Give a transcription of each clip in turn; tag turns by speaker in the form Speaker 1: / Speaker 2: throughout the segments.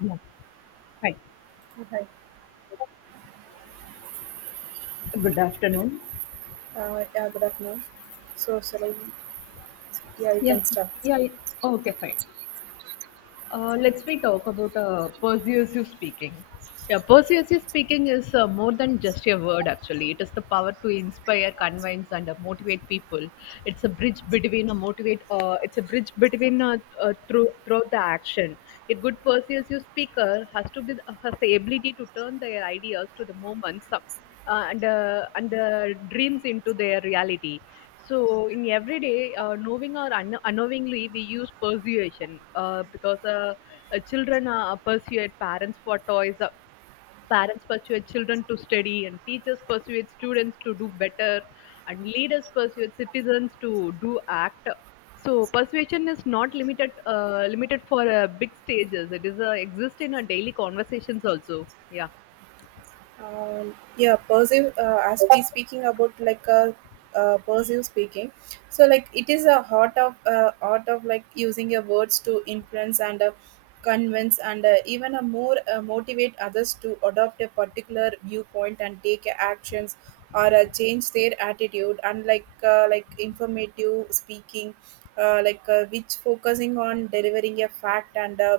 Speaker 1: Yeah. Hi.
Speaker 2: Hi.
Speaker 1: Good afternoon.
Speaker 2: Yeah, good afternoon. So, Salim, yeah, you
Speaker 1: Yeah,
Speaker 2: can start.
Speaker 1: yeah, yeah. Okay, fine. Let's we talk about persuasive speaking. Yeah, persuasive speaking is more than just a word, actually. It is the power to inspire, convince, and motivate people. It's a bridge between a motivate. It's a bridge between through throughout the action. A good persuasive speaker has to be has the ability to turn their ideas to the moments. And the dreams into their reality. So in everyday, knowing or unknowingly, we use persuasion because children persuade parents for toys. Parents persuade children to study, and teachers persuade students to do better, and leaders persuade citizens to do act. So persuasion is not limited limited for big stages. It is exist in our daily conversations also. Yeah.
Speaker 2: Yeah, perceive, as we speaking about like a perceive speaking, so like it is a heart of art of like using your words to influence and convince and even a more motivate others to adopt a particular viewpoint and take actions or change their attitude. Unlike like informative speaking, like which focusing on delivering a fact and uh,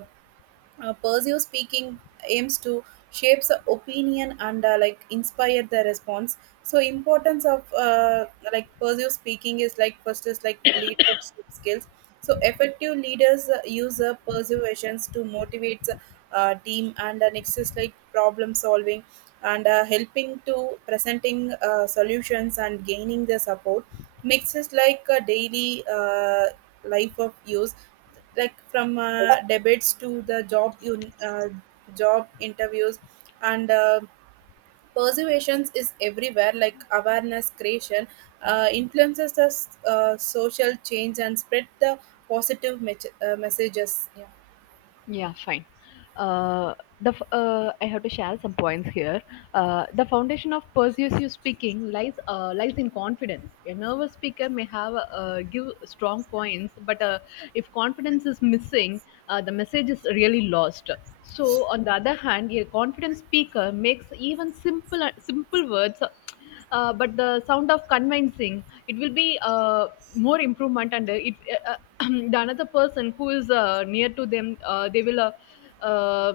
Speaker 2: uh, Pursue Speaking aims to shapes the opinion and like inspire the response. So importance of like Pursue Speaking is like first is like leadership skills. So effective leaders use persuasions to motivate the team and next is like problem solving and helping to presenting solutions and gaining the support. Mix is like a daily life of use like from debates to the job job interviews and persuasions is everywhere like awareness creation influences the social change and spread the positive messages yeah.
Speaker 1: Yeah, fine. Uh, I have to share some points here. The foundation of persuasive speaking lies lies in confidence. A nervous speaker may have give strong points, but if confidence is missing, the message is really lost. So, on the other hand, a confident speaker makes even simple words but the sound of convincing it will be more improvement and it uh, the another person who is near to them they will uh,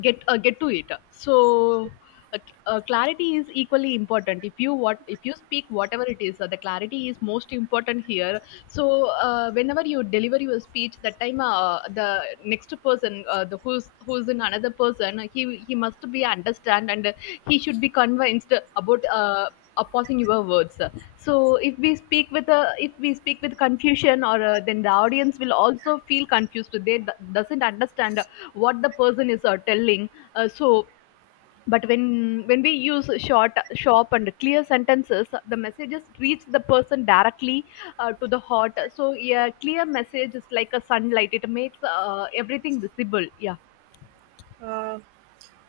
Speaker 1: get to it. So clarity is equally important. If you what if you speak whatever it is, the clarity is most important here. So whenever you deliver your speech, that time the next person, the who's in another person, he must be understand and he should be convinced about opposing your words. So if we speak with a if we speak with confusion or then the audience will also feel confused. They doesn't understand what the person is telling. So but when we use short sharp and clear sentences, the messages reach the person directly to the heart. So yeah, clear message is like a sunlight. It makes everything visible. Yeah.
Speaker 2: Uh,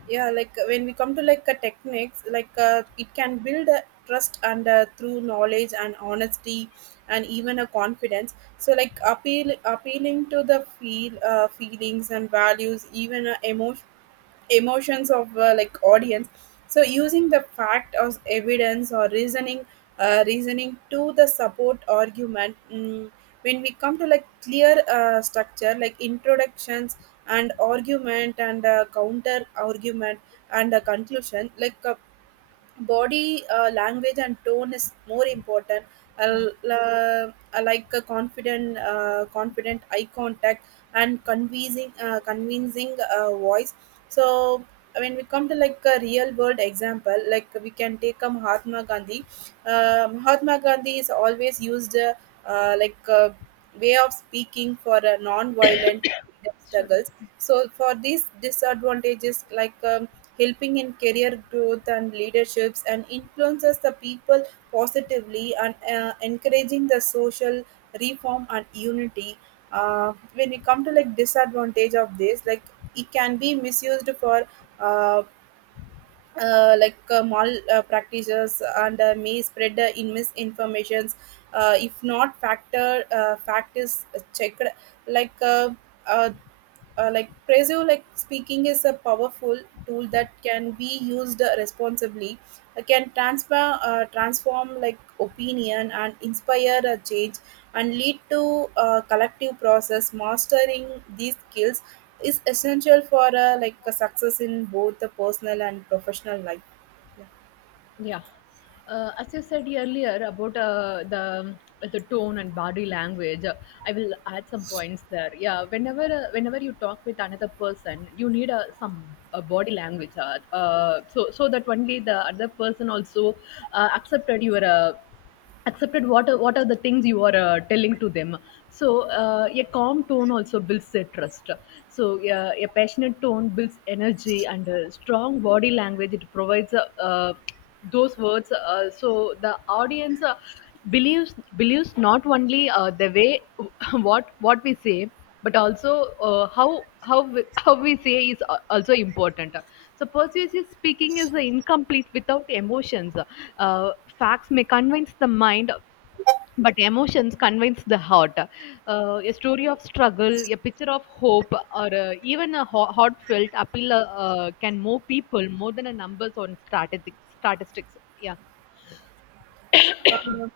Speaker 2: yeah, like when we come to like techniques like it can build a trust and through knowledge and honesty and even a confidence, so like appealing to the feelings and values, even emotions of like audience, so using the fact as evidence or reasoning to the support argument. Mm, when we come to like clear structure like introductions and argument and counter argument and a conclusion like body language and tone is more important.
Speaker 1: Yeah.
Speaker 2: I like a confident eye contact and convincing voice. So when we come to like a real world example, like we can take a Mahatma Gandhi is always used like way of speaking for non-violent
Speaker 1: Sorry.
Speaker 2: struggles. So for these disadvantages, like helping in career growth and leaderships and influences the people positively and encouraging the social reform and unity. When we come to like disadvantage of this, like it can be misused for uh, like mal practices and may spread in misinformations if not fact is checked. Like uh, like Prezo, like speaking is a powerful tool that can be used responsibly. It can transform like opinion and inspire a change and lead to a collective process. Mastering these skills is essential for like a success in both the personal and professional life. Yeah.
Speaker 1: Yeah. As you said earlier about the the tone and body language, I will add some points there. Yeah, whenever whenever you talk with another person, you need some body language, so so that only the other person also accepted your accepted what are the things you are telling to them. So a calm tone also builds their trust. So a passionate tone builds energy and a strong body language, it provides uh, those words. So the audience believes believes not only the way what we say, but also how we, how we say is also important. So persuasive speaking is incomplete without emotions. uh, Facts may convince the mind, but emotions convince the heart. A story of struggle, a picture of hope, or even a heartfelt appeal can move people more than a numbers on statistic, statistics. Yeah.
Speaker 2: Uh,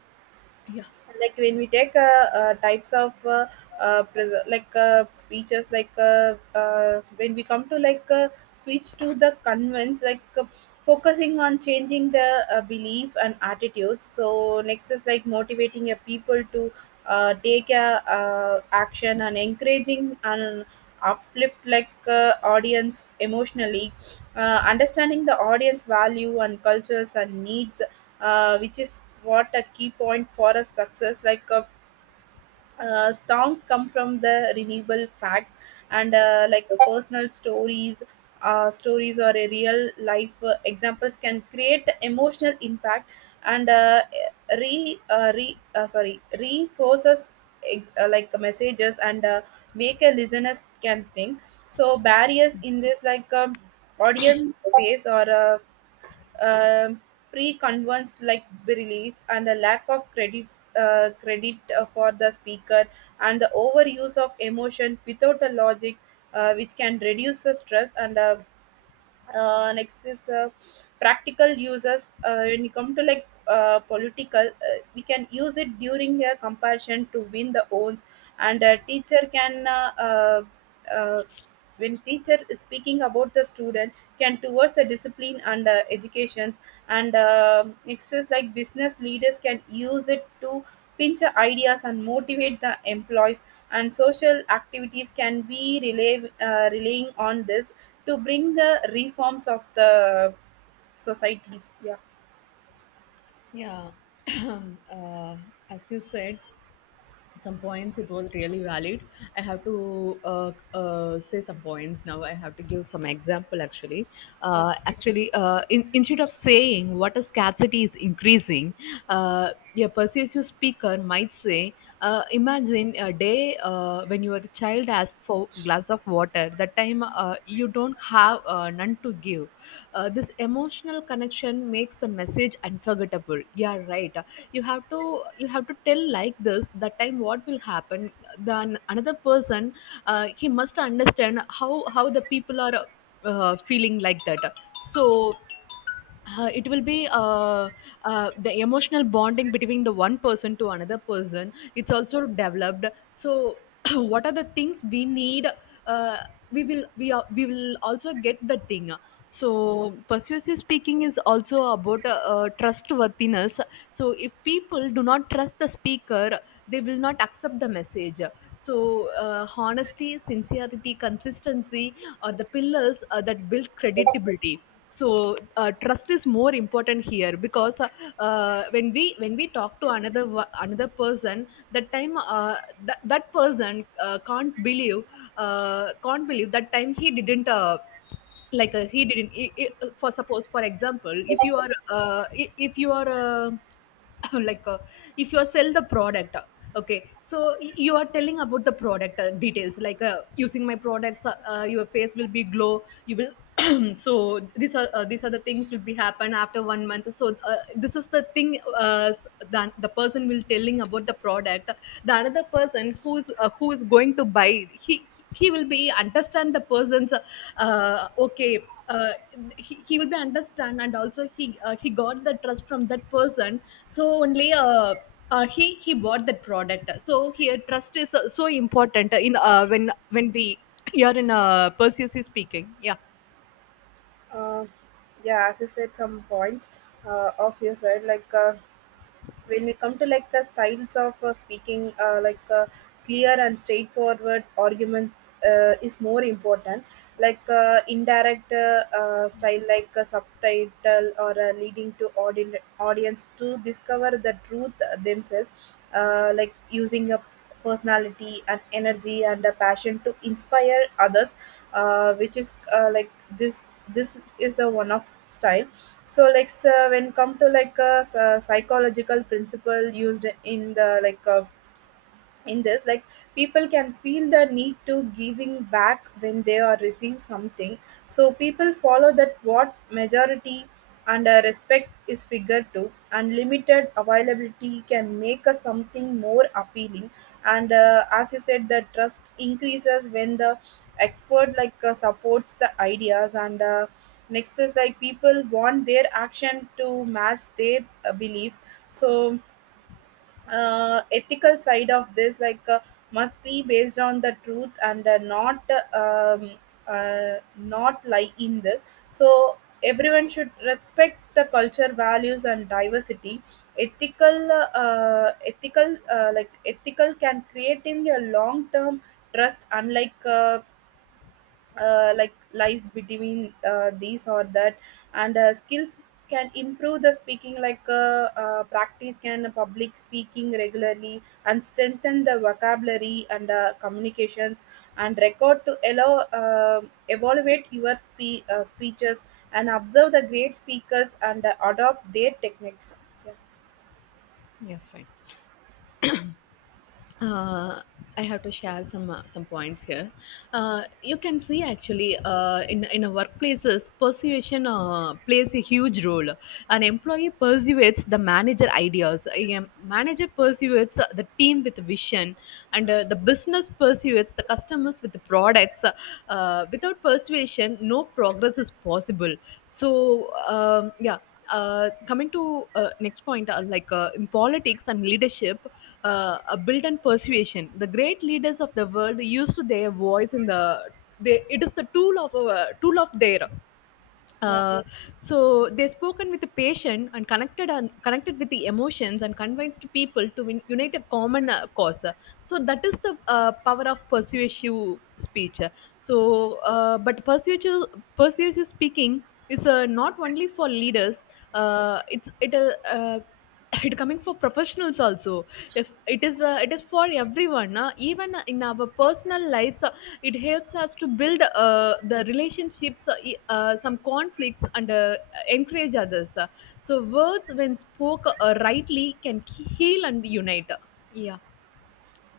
Speaker 1: Yeah,
Speaker 2: like when we take types of like speeches, like when we come to like speech to the convince, like focusing on changing the belief and attitudes. So next is like motivating a people to take a action and encouraging and uplift like audience emotionally, understanding the audience value and cultures and needs, which is what a key point for a success. Like songs come from the renewable facts and like personal stories or a real life examples can create emotional impact and re re sorry, reinforces like messages and make a listeners can think. So barriers in this, like audience space or um, pre-convinced like belief and a lack of credit for the speaker and the overuse of emotion without a logic, which can reduce the stress and next is practical uses. When you come to like political, we can use it during a comparison to win the owns, and a teacher can uh, when teacher is speaking about the student can towards the discipline and educations. And next is like business leaders can use it to pinch ideas and motivate the employees, and social activities can be relying on this to bring the reforms of the societies. Yeah.
Speaker 1: yeah. uh, as you said, some points it was really valid. I have to say some points. Now I have to give some example, actually. Actually instead of saying what a scarcity is increasing, uh, a persuasive speaker might say, imagine a day when your child asks for glass of water, that time you don't have none to give. This emotional connection makes the message unforgettable, yeah, right. You have to tell like this. That time what will happen? Then another person, he must understand how the people are feeling like that. So it will be the emotional bonding between the one person to another person, it's also developed. So what are the things we need? uh, we will we will also get the thing. So persuasive speaking is also about trustworthiness. So if people do not trust the speaker, they will not accept the message. So, honesty, sincerity, consistency are the pillars that build credibility. So, trust is more important here because when we talk to another another person, that time that that person can't believe, can't believe. That time he didn't he didn't I for suppose, for example, if you are if you are like uh, if you are sell the product. Okay, so you are telling about the product details like using my products, your face will be glow, you will so these are the things will be happen after 1 month. So this is the thing uh, that the person will telling about the product. The another person who's who is going to buy, he he will be understand the person's okay. He will be understand, and also he got the trust from that person. So only he bought that product. So here trust is so important in when we here in persuasive speaking. Yeah.
Speaker 2: uh, yeah, as you said some points of your side, like when we come to like styles of speaking, like clear and straightforward argument is more important. Like indirect style like a subtitle or leading to audi- audience to discover the truth themselves. Like using a personality and energy and a passion to inspire others, which is like this is the one of style. So like, so when come to like a psychological principle used in the like in this, like people can feel the need to giving back when they are receive something. So people follow that what majority, and respect is figured to unlimited availability can make a something more appealing. And as you said, the trust increases when the expert like supports the ideas. And next is like people want their action to match their beliefs. So ethical side of this, like must be based on the truth and not um, not lie in this. So everyone should respect the culture values and diversity. Ethical ethical Like ethical can create in your long term trust, unlike like lies between these or that. And skills can improve the speaking, like practice can public speaking regularly and strengthen the vocabulary and communications and record to allow evaluate your speeches and observe the great speakers and adopt their techniques. Yeah.
Speaker 1: Yeah, fine. uh, I have to share some points here. You can see actually in in a workplaces, persuasion plays a huge role. An employee persuades the manager ideas. A manager persuades the team with vision, and the business persuades the customers with the products. Without persuasion, no progress is possible. So yeah, coming to next point, in politics and leadership, uh, build and persuasion. The great leaders of the world used their voice in the. They, it is the tool of their
Speaker 2: Yeah.
Speaker 1: uh, so they spoken with the patient and connected with the emotions and convinced people to win, unite a common cause. So that is the power of persuasive speech. So, but persuasive speaking is not only for leaders. It's it it coming for professionals also. If it is it is for everyone. Even in our personal lives, it helps us to build the relationships, some conflicts and encourage others. So words when spoke rightly can heal and unite. Yeah.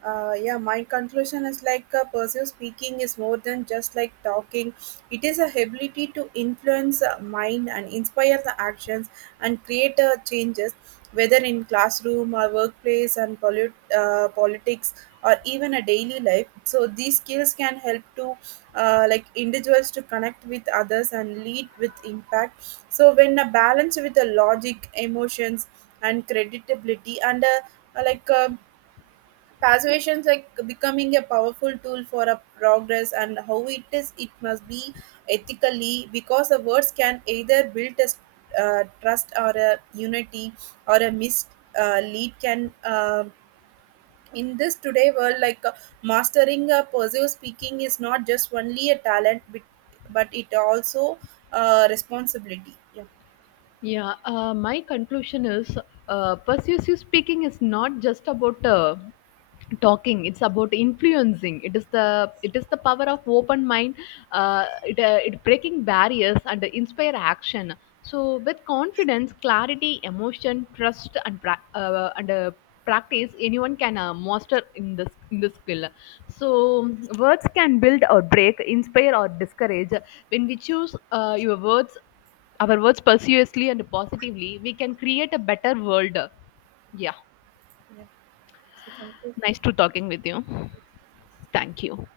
Speaker 2: Yeah, my conclusion is like persuasive speaking is more than just like talking. It is a ability to influence mind and inspire the actions and create changes, whether in classroom or workplace and politics or even a daily life. So these skills can help to like individuals to connect with others and lead with impact. So when a balance with the logic emotions and credibility and like persuasion is like becoming a powerful tool for a progress, and how it is, it must be ethically, because the words can either build a trust or a unity or a mislead lead can in this today world, like mastering a persuasive speaking is not just only a talent, but it also responsibility. Yeah.
Speaker 1: Yeah, my conclusion is persuasive speaking is not just about talking; it's about influencing. It is the power of open mind. It, it breaking barriers and inspire action. So with confidence, clarity, emotion, trust, and practice, anyone can master in this skill. So words can build or break, inspire or discourage. When we choose your words our words persuasively and positively, we can create a better world. Yeah.
Speaker 2: Yeah, so thank you.
Speaker 1: Nice to talking with you. Thank you.